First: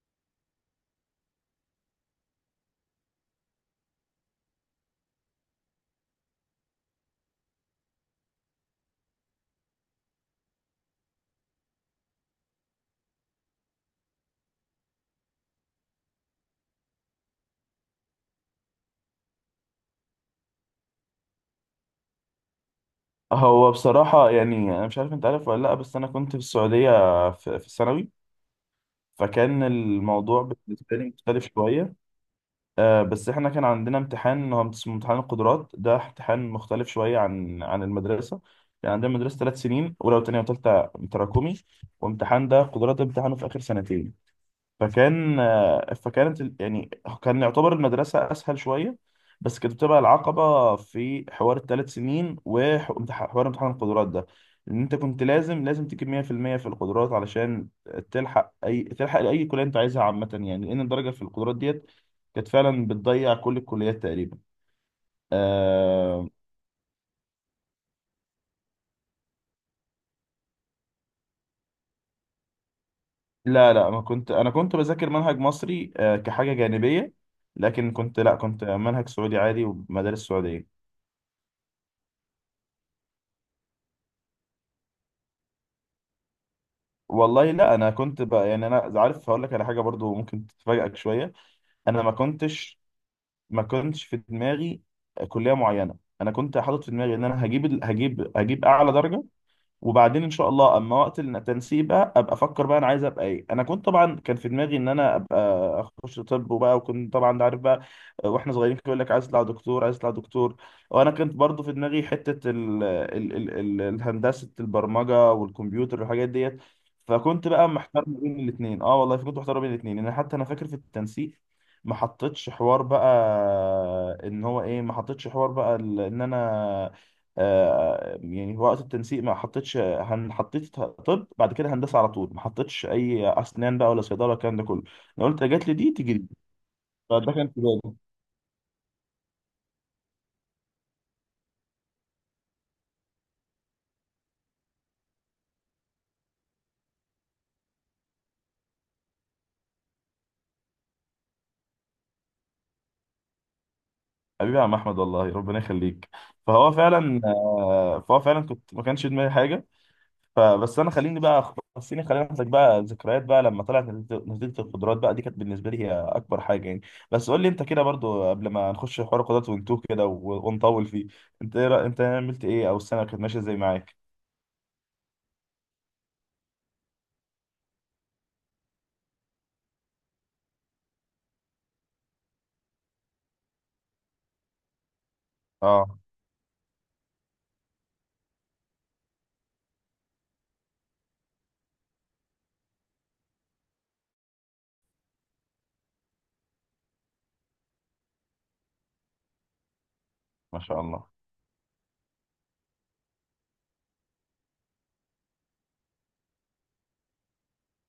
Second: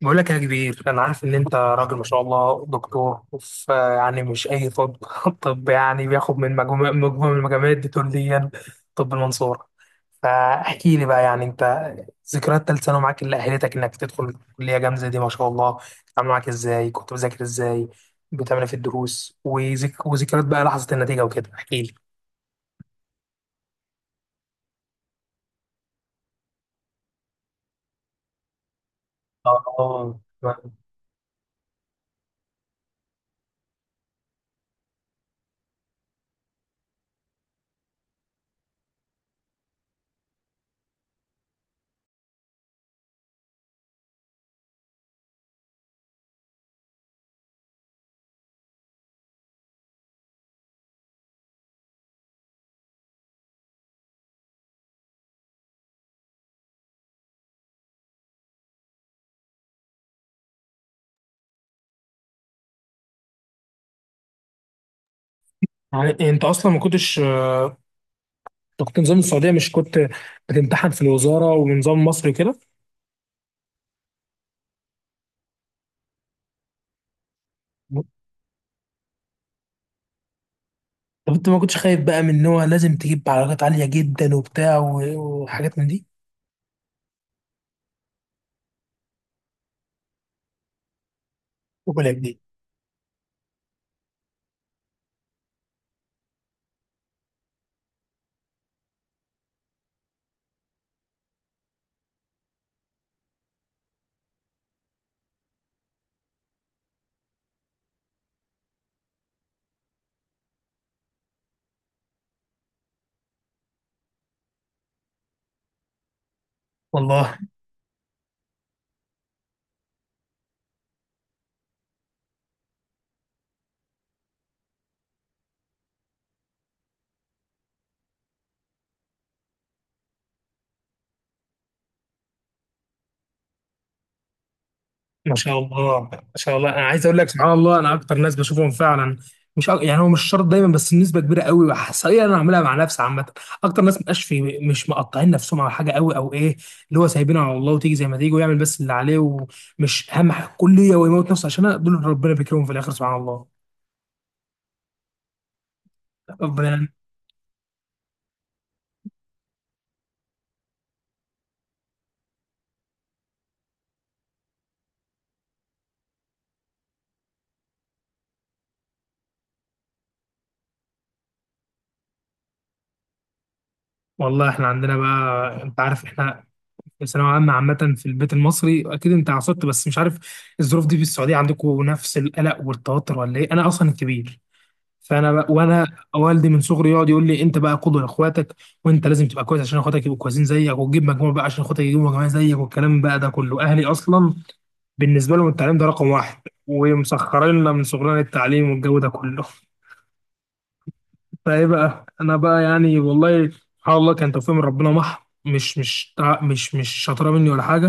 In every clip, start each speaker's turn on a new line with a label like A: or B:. A: بقول لك يا كبير، انا عارف ان انت راجل ما شاء الله دكتور، وف يعني مش اي طب. طب يعني بياخد من مجموعه من المجاميع الدكتورية. طب المنصوره. فاحكي لي بقى، يعني انت ذكريات ثالث ثانوي معاك اللي اهلتك انك تدخل كليه جامده دي ما شاء الله. عامله معاك ازاي؟ كنت بذاكر ازاي؟ بتعمل إيه في الدروس؟ وذكريات بقى لحظه النتيجه وكده، احكي لي.
B: هو بصراحة، يعني، أنا مش عارف أنت عارف ولا لأ. بس أنا كنت في السعودية في الثانوي. فكان
A: اه
B: الموضوع بالنسبة لي مختلف شوية. بس إحنا كان عندنا امتحان، هو اسمه امتحان القدرات. ده امتحان مختلف شوية عن المدرسة. يعني عندنا مدرسة 3 سنين، أولى وتانية وتالتة، تراكمي. وامتحان ده، قدرات ده، امتحانه في آخر سنتين. فكان آه، فكانت ال- يعني كان يعتبر المدرسة أسهل شوية، بس كانت بتبقى العقبة في حوار ال3 سنين وحوار امتحان القدرات ده. إن أنت كنت لازم تجيب 100% في المية في القدرات علشان تلحق لأي كلية أنت عايزها، عامة يعني، لأن الدرجة في القدرات ديت كانت فعلا بتضيع كل الكليات تقريبا. آه،
A: يعني انت اصلا ما كنتش، انت كنت نظام السعوديه، مش كنت بتمتحن في الوزاره ونظام مصر كده.
B: لا لا، ما كنت. أنا كنت بذاكر منهج مصري، كحاجة جانبية، لكن كنت، لا، كنت منهج سعودي عادي ومدارس سعودية.
A: طب انت ما كنتش خايف بقى من ان هو لازم تجيب علاقات عالية جدا وبتاع وحاجات من دي؟
B: والله، لا، انا كنت بقى، يعني، انا عارف هقول لك على حاجه برضو ممكن تفاجئك شويه. انا ما
A: وبلاك دي.
B: كنتش، ما كنتش في دماغي كليه معينه. انا كنت حاطط في دماغي ان انا هجيب ال- هجيب هجيب اعلى درجه، وبعدين ان شاء الله اما وقت التنسيق بقى ابقى افكر بقى انا عايز ابقى ايه. انا كنت طبعا كان في دماغي ان انا ابقى اخش طب. وبقى وكنت طبعا، انت عارف، بقى واحنا صغيرين كان يقول لك عايز تطلع دكتور عايز تطلع دكتور. وانا كنت برضو في دماغي حته ال ال ال ال الهندسه، البرمجه والكمبيوتر والحاجات ديت.
A: والله
B: فكنت بقى محتار ما بين الاثنين. اه والله كنت محتار ما بين الاثنين، لان حتى انا فاكر في التنسيق ما حطيتش حوار بقى ان هو ايه. ما حطيتش حوار بقى ان انا، يعني، في وقت التنسيق ما حطيتش. حطيت طب، بعد كده هندسه على طول. ما حطيتش اي اسنان بقى ولا صيدله، الكلام ده كله. انا
A: ما
B: قلت
A: شاء
B: جات لي دي،
A: الله ما
B: تيجي دي.
A: شاء الله، انا عايز اقول لك
B: فده كان
A: سبحان
B: في
A: الله
B: بالي.
A: انا اكتر ناس بشوفهم فعلا مش أك... يعني هو مش شرط دايما، بس النسبه كبيره قوي حصريا انا عاملها مع نفسي، عامه. اكتر ناس مبقاش في، مش مقطعين نفسهم على حاجه قوي او ايه، اللي هو سايبينه على الله وتيجي زي ما تيجي، ويعمل بس اللي عليه، ومش اهم حاجه كليه ويموت نفسه، عشان دول ربنا بيكرمهم في الاخر سبحان الله.
B: حبيبي يا عم احمد، والله ربنا يخليك. فهو
A: ربنا.
B: فعلا آه، فهو فعلا كنت ما كانش في دماغي حاجه. فبس انا، خليني بقى خليني خليني اخدك بقى ذكريات بقى لما طلعت نتيجة القدرات بقى دي، كانت بالنسبه لي هي اكبر حاجه يعني. بس قول لي انت كده برضو، قبل ما نخش حوار القدرات ونتوه كده ونطول فيه، انت عملت ايه، او السنه كانت ماشيه ازاي معاك؟
A: والله احنا عندنا بقى، انت عارف احنا الثانوية عامة في البيت المصري أكيد أنت عصبت، بس مش عارف الظروف دي في السعودية عندكم نفس القلق والتوتر ولا إيه؟ أنا أصلا الكبير، فأنا بقى، وأنا
B: اه.
A: والدي من صغري يقعد يقول لي أنت بقى قدوة لإخواتك، وأنت لازم تبقى كويس عشان إخواتك يبقوا كويسين زيك، وتجيب مجموع بقى عشان إخواتك يجيبوا مجموع زيك، والكلام بقى ده كله. أهلي أصلا بالنسبة لهم التعليم ده رقم واحد، ومسخرين لنا من صغرنا التعليم والجو ده كله.
B: ما شاء الله.
A: فايه بقى انا بقى، يعني والله سبحان الله كان توفيق من ربنا مح مش مش تع- مش مش شاطره مني ولا حاجه،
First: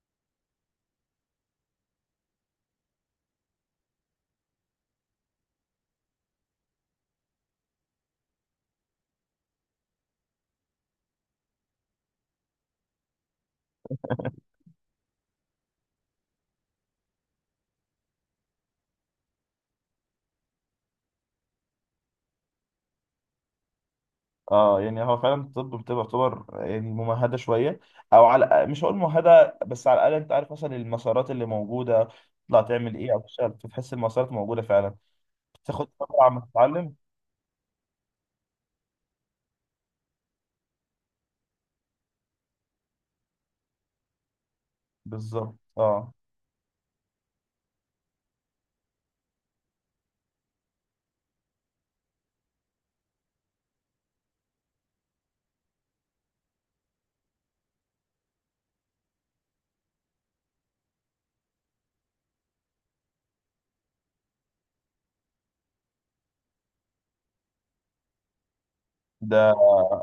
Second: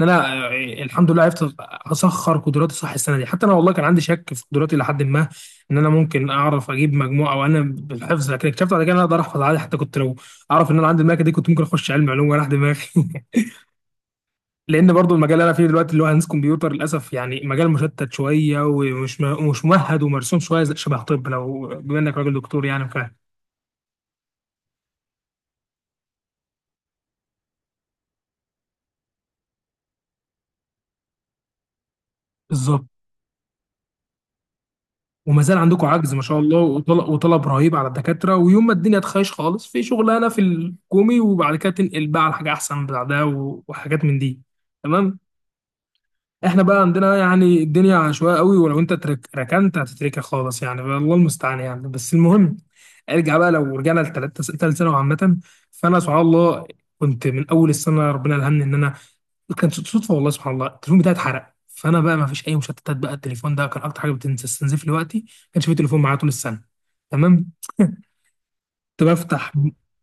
A: ان انا الحمد لله عرفت اسخر قدراتي صح السنه دي. حتى انا والله كان عندي شك في قدراتي لحد ما ان انا ممكن اعرف اجيب مجموعه، او انا بالحفظ، لكن اكتشفت بعد كده ان انا اقدر احفظ عادي. حتى كنت لو اعرف ان انا عندي الملكه دي كنت ممكن اخش علم علوم ولا دماغي. لان برضو المجال اللي انا فيه دلوقتي اللي هو هندسه كمبيوتر، للاسف يعني مجال مشتت شويه، ومش مش ممهد ومرسوم شويه شبه طب. لو بما انك راجل دكتور يعني فاهم
B: اه، يعني هو فعلا الطب بتبقى تعتبر يعني ممهده شويه، او على، مش هقول ممهده، بس على الاقل انت عارف مثلا المسارات اللي موجوده تطلع
A: بالظبط.
B: تعمل ايه او تشتغل، بتحس المسارات موجوده فعلا.
A: وما زال عندكم
B: بتاخد
A: عجز ما
B: فتره
A: شاء
B: عم
A: الله،
B: تتعلم.
A: وطلب, وطلب رهيب على الدكاترة. ويوم ما الدنيا تخيش خالص في شغلانة في الحكومي، وبعد كده تنقل بقى على حاجة أحسن بعدها، وحاجات من دي. تمام.
B: بالظبط، اه.
A: احنا بقى عندنا يعني الدنيا عشوائيه قوي، ولو انت ترك ركنت هتتركها خالص، يعني الله المستعان يعني. بس المهم، ارجع بقى، لو رجعنا لثالث ثانوي عامه، فانا سبحان الله كنت من اول السنه ربنا الهمني ان انا، كانت صدفه والله، سبحان الله التليفون بتاعي اتحرق، فانا بقى ما فيش اي مشتتات بقى. التليفون ده كان اكتر حاجه بتستنزف لي وقتي، ما كانش في تليفون معايا طول السنه. تمام. كنت بفتح.
B: ده،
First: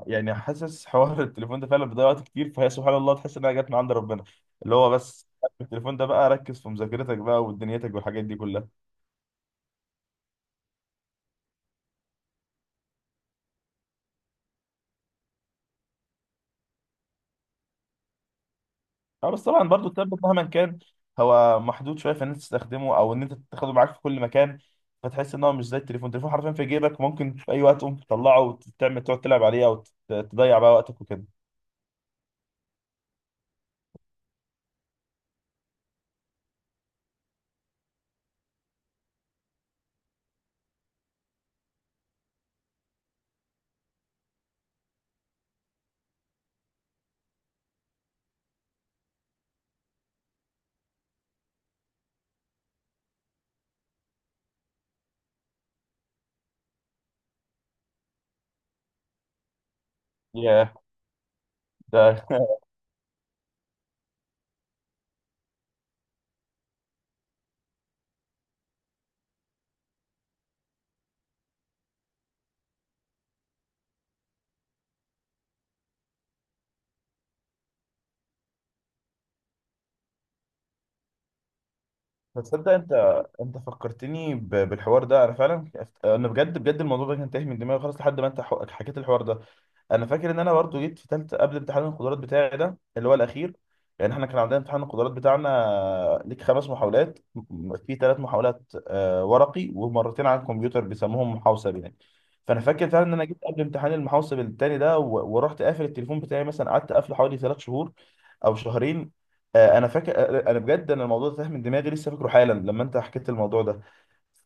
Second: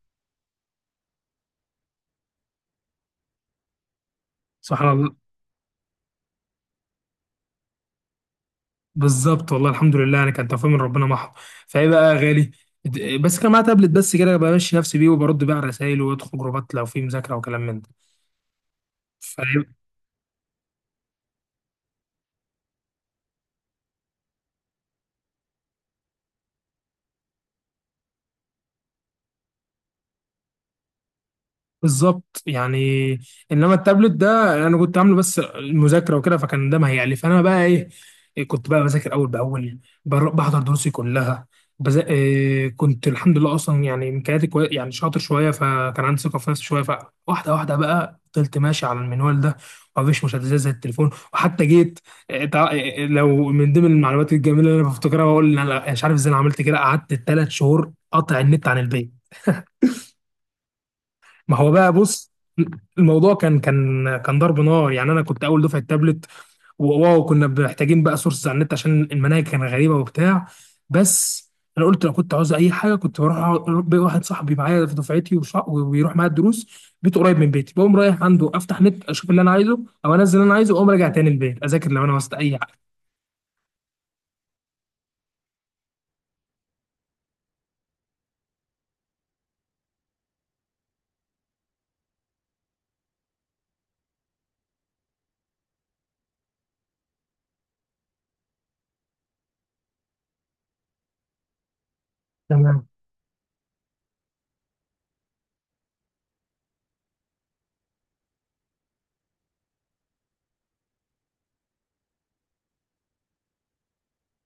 B: يعني، حاسس حوار التليفون ده فعلا بيضيع وقت كتير، فهي سبحان الله تحس انها جت من عند ربنا. اللي
A: سبحان
B: هو،
A: الله.
B: بس التليفون ده بقى، ركز في مذاكرتك بقى ودنيتك والحاجات دي كلها.
A: بالظبط والله، الحمد لله يعني كان توفيق من ربنا محض. فايه بقى يا غالي، بس كان معايا تابلت، بس كده بمشي نفسي بيه، وبرد بقى على الرسايل، وادخل جروبات لو في مذاكره وكلام من
B: اه، بس طبعا
A: ده.
B: برضو التابلت مهما كان هو محدود شويه في ان انت تستخدمه او ان انت تاخده معاك في كل مكان. فتحس ان هو مش زي التليفون. التليفون حرفيا في جيبك، ممكن في اي وقت تقوم تطلعه وتعمل، تقعد تلعب عليه او تضيع بقى وقتك وكده.
A: بالظبط يعني. انما التابلت ده انا كنت عامله بس المذاكره وكده، فكان ده ما هيعلي. فانا بقى ايه، إيه كنت بقى بذاكر اول باول، بحضر دروسي كلها، إيه كنت الحمد لله اصلا، يعني يعني شاطر شويه، فكان عندي ثقه في نفسي شويه، فواحده واحده بقى فضلت ماشي على المنوال ده، ومفيش مشتتات زي التليفون. وحتى جيت إيه، لو من ضمن المعلومات الجميله اللي انا بفتكرها، بقول انا مش عارف ازاي انا عملت كده، قعدت ثلاث شهور قاطع النت عن البيت.
B: ياه.
A: ما هو بقى
B: ده
A: بص، الموضوع كان كان ضرب نار، يعني انا كنت اول دفعه تابلت، كنا محتاجين بقى سورس على النت عشان المناهج كانت غريبه وبتاع. بس انا قلت لو كنت عاوز اي حاجه كنت بروح واحد صاحبي معايا في دفعتي وبيروح معايا الدروس، بيته قريب من بيتي، بقوم رايح عنده افتح نت اشوف اللي انا عايزه، او انزل اللي انا عايزه واقوم راجع تاني البيت اذاكر لو انا وسط اي
B: تصدق
A: حاجه.
B: انت فكرتني بالحوار ده. انا فعلا، انا بجد بجد الموضوع ده كان تايه من دماغي خالص لحد ما انت حكيت الحوار ده. انا فاكر ان انا برضو جيت في ثالثه قبل امتحان القدرات بتاعي ده اللي هو الاخير. يعني احنا كان عندنا امتحان القدرات بتاعنا ليك 5 محاولات، في 3 محاولات ورقي ومرتين على الكمبيوتر، بيسموهم محوسب يعني. فانا
A: تمام.
B: فاكر فعلا ان انا جيت قبل امتحان المحوسب التاني ده ورحت قافل التليفون بتاعي، مثلا قعدت قافله حوالي 3 شهور او شهرين. انا فاكر، انا بجد انا الموضوع ده تاه من دماغي، لسه فاكره حالا لما انت حكيت الموضوع ده.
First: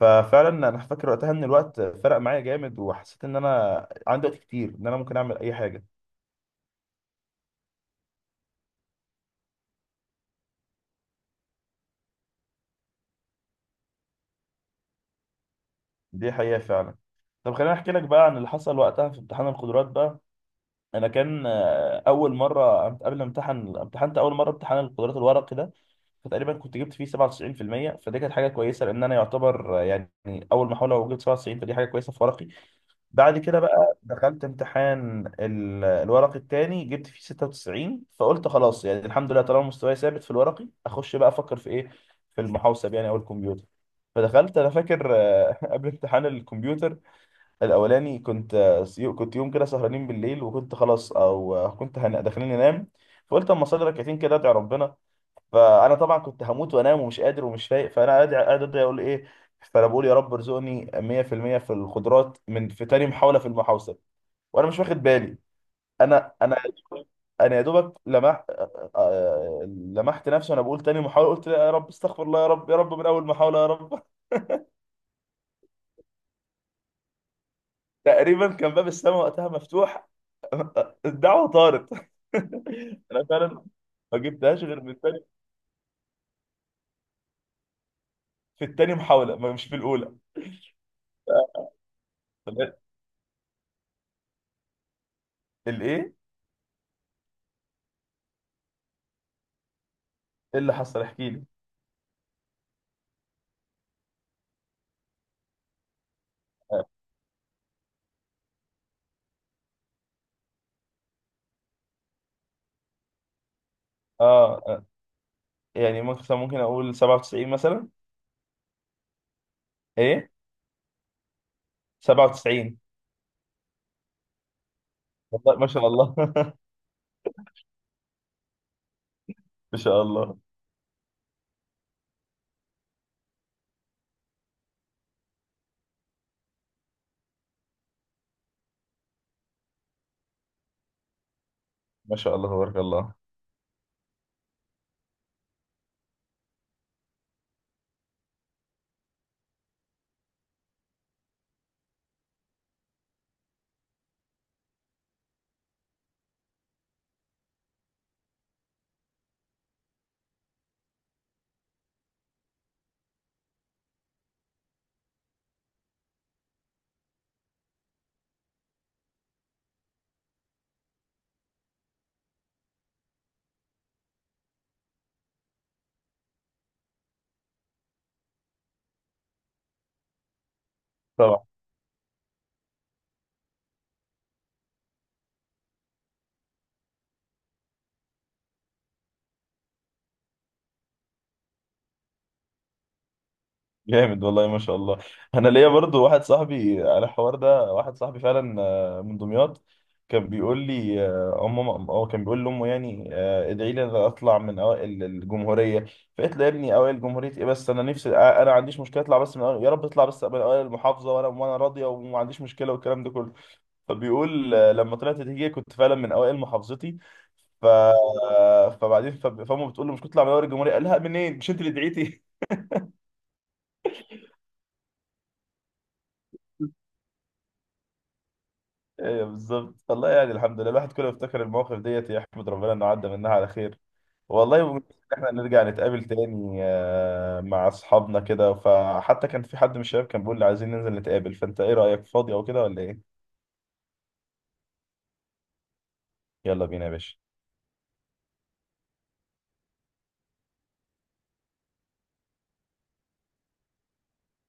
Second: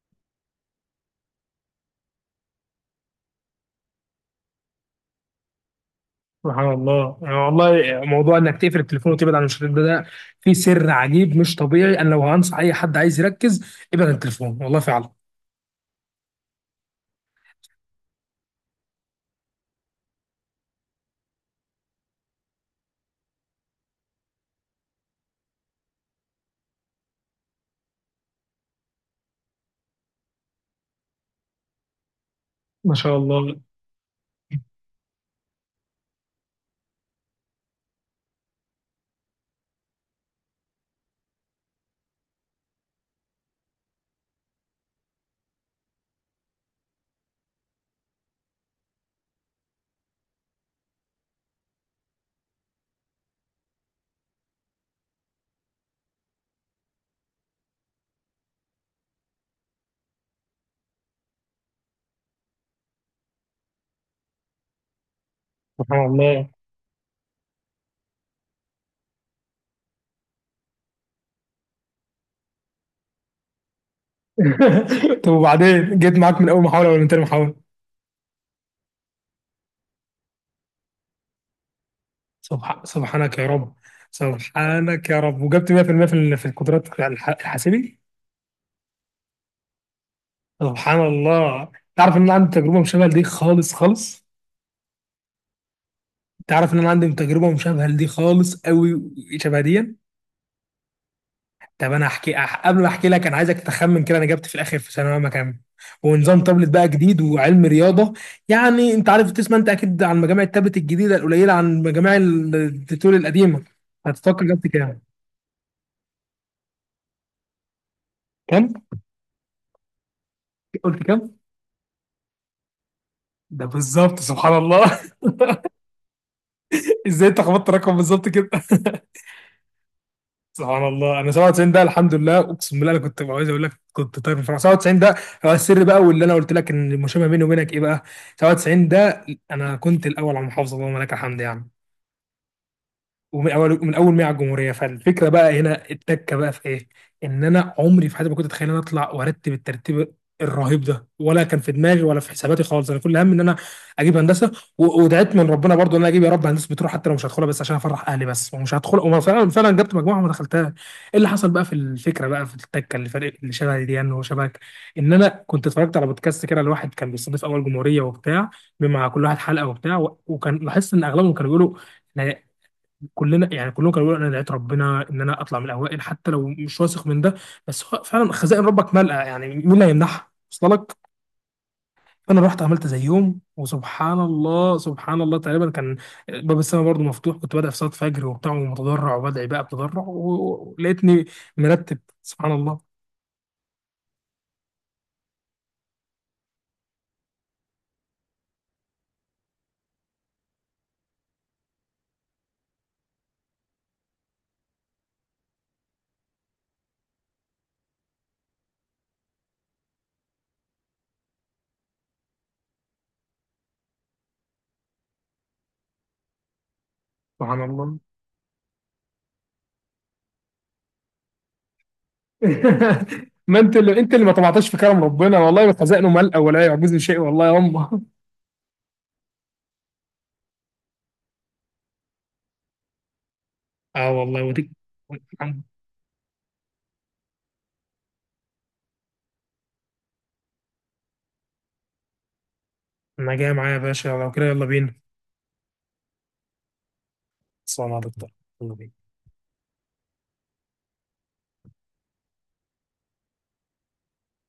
B: ففعلا انا فاكر وقتها ان الوقت فرق معايا جامد، وحسيت ان انا عندي وقت كتير ان انا ممكن اعمل اي حاجه.
A: سبحان الله، يعني والله موضوع انك تقفل التليفون وتبعد عن الشريط ده، ده فيه سر عجيب مش طبيعي. انا لو هنصح اي حد عايز يركز، ابعد عن التليفون والله فعلا.
B: دي حقيقه فعلا. طب خليني احكي لك بقى عن اللي حصل وقتها في امتحان القدرات بقى. انا كان، قبل ما امتحن، امتحنت اول مره امتحان القدرات الورقي ده. فتقريبا كنت جبت فيه 97%، فدي كانت حاجه كويسه لان انا يعتبر، يعني، اول محاوله وجبت 97، فدي حاجه كويسه في ورقي.
A: ما شاء
B: بعد كده
A: الله.
B: بقى دخلت امتحان الورق التاني، جبت فيه 96، فقلت خلاص يعني الحمد لله. طالما مستواي ثابت في الورقي، اخش بقى افكر في ايه، في المحوسب يعني او الكمبيوتر. فدخلت، انا فاكر، قبل امتحان الكمبيوتر الاولاني كنت، كنت يوم كده سهرانين بالليل وكنت خلاص، او كنت داخلين انام. فقلت اما اصلي ركعتين كده ادعي ربنا. فانا طبعا كنت هموت وانام ومش قادر ومش فايق، فانا قاعد قاعد ادعي اقول ايه. فانا بقول يا رب ارزقني 100% في المية في الخضروات من في تاني محاوله في المحاوصه، وانا مش واخد بالي.
A: سبحان
B: انا،
A: الله.
B: انا يا دوبك لمحت آه، آه، لمحت نفسي وانا بقول تاني محاوله، قلت لا يا رب، استغفر الله، يا رب يا رب من اول محاوله يا رب
A: طب وبعدين جيت معاك من اول محاوله ولا من تاني محاوله؟
B: تقريبا كان باب السماء وقتها مفتوح، الدعوه طارت انا
A: سبحانك يا
B: فعلا
A: رب.
B: ما جبتهاش غير من
A: سبحانك يا
B: التاني،
A: رب، وجبت 100% في المية في في القدرات الحاسبي.
B: في التاني محاوله، مش في الاولى.
A: سبحان الله، تعرف ان انا عندي
B: طب
A: تجربه مشابهه لدي خالص خالص.
B: الايه، إيه
A: تعرف ان انا عندي تجربه مشابهه لدي خالص قوي، شبه دي.
B: اللي حصل، احكي لي.
A: طب انا احكي قبل ما احكي لك، انا عايزك تخمن كده انا جبت في الاخر في ثانويه عامه كام، ونظام تابلت بقى جديد وعلم رياضه، يعني انت عارف تسمع انت اكيد عن مجامع التابلت الجديده القليله عن مجامع التتول القديمه، هتتوقع
B: اه،
A: جبت كام؟
B: يعني مثلا ممكن اقول 97 مثلا.
A: كام؟
B: ايه؟
A: قلت كام؟
B: 97.
A: ده بالظبط سبحان الله.
B: والله ما شاء الله
A: ازاي انت خبطت الرقم بالظبط كده؟
B: ما شاء الله.
A: سبحان الله، انا 97 ده، الحمد لله اقسم بالله انا كنت عايز اقول لك كنت طاير من الفرح 97 ده. هو السر بقى واللي انا قلت لك ان المشابه بيني وبينك ايه بقى، 97 ده انا كنت الاول على المحافظه، اللهم لك الحمد يعني.
B: ما شاء الله تبارك الله.
A: ومن اول، من اول ما هي على الجمهوريه. فالفكره بقى هنا التكه بقى في ايه، ان انا عمري في حياتي ما كنت اتخيل ان انا اطلع وارتب الترتيب الرهيب ده، ولا كان في دماغي ولا في حساباتي خالص. انا كل همي ان انا اجيب هندسه، ودعيت من ربنا برضو ان انا اجيب يا رب هندسه بتروح حتى لو مش هدخلها، بس عشان افرح اهلي بس ومش هدخل. وما فعلا جبت مجموعه وما دخلتها، ايه اللي حصل بقى في الفكره بقى في التكه اللي فرق، اللي شبه دي يعني وشبهك، ان انا كنت اتفرجت على بودكاست كده لواحد كان بيستضيف اول جمهوريه وبتاع، مع كل واحد حلقه وبتاع، وكان لاحظت ان اغلبهم كانوا بيقولوا، كلنا يعني كلهم كانوا بيقولوا انا دعيت ربنا ان انا اطلع من الاوائل حتى لو مش واثق من ده. بس هو فعلا خزائن ربك ملأ، يعني مين اللي هيمنعها وصل لك.
B: طبعا.
A: فانا رحت عملت زيهم، وسبحان الله سبحان الله تقريبا كان باب السماء برضه مفتوح، كنت بدأ في صلاة فجر وبتاع، ومتضرع وبدعي بقى بتضرع، ولقيتني مرتب سبحان الله.
B: جامد والله ما شاء الله. انا ليا برضو واحد صاحبي على الحوار ده، واحد صاحبي فعلا، من دمياط، كان بيقول لي، امه، هو كان بيقول لامه، يعني، ادعي لي إن أنا اطلع من اوائل الجمهوريه. فقلت له يا ابني، اوائل جمهوريه ايه، بس انا نفسي، انا ما عنديش مشكله اطلع بس من أوائل، يا رب اطلع بس من اوائل المحافظه وانا راضيه وما عنديش مشكله والكلام ده كله. فبيقول، لما طلعت نتيجة كنت فعلا من اوائل محافظتي.
A: سبحان
B: ف...
A: الله.
B: فبعدين، فامه بتقول له مش كنت تطلع من اول الجمهورية، قال لها منين، مش انت اللي دعيتي؟
A: ما انت اللي، ما طمعتش في كرم ربنا، والله خزائنه ملأ ولا يعجزني شيء والله يا امه.
B: ايوه بالظبط. والله، يعني، الحمد لله، الواحد كله بيفتكر المواقف ديت يحمد ربنا انه عدى منها على خير.
A: اه والله،
B: والله.
A: ودي،
B: وإن احنا نرجع نتقابل تاني، مع اصحابنا كده، فحتى كان في حد من الشباب كان بيقول لي عايزين ننزل نتقابل، فانت ايه رأيك، فاضي او كده ولا ايه؟
A: ما جايه معايا يا باشا؟ لو كده يلا بينا.
B: يلا بينا يا باشا.
A: تصبح مع دكتور.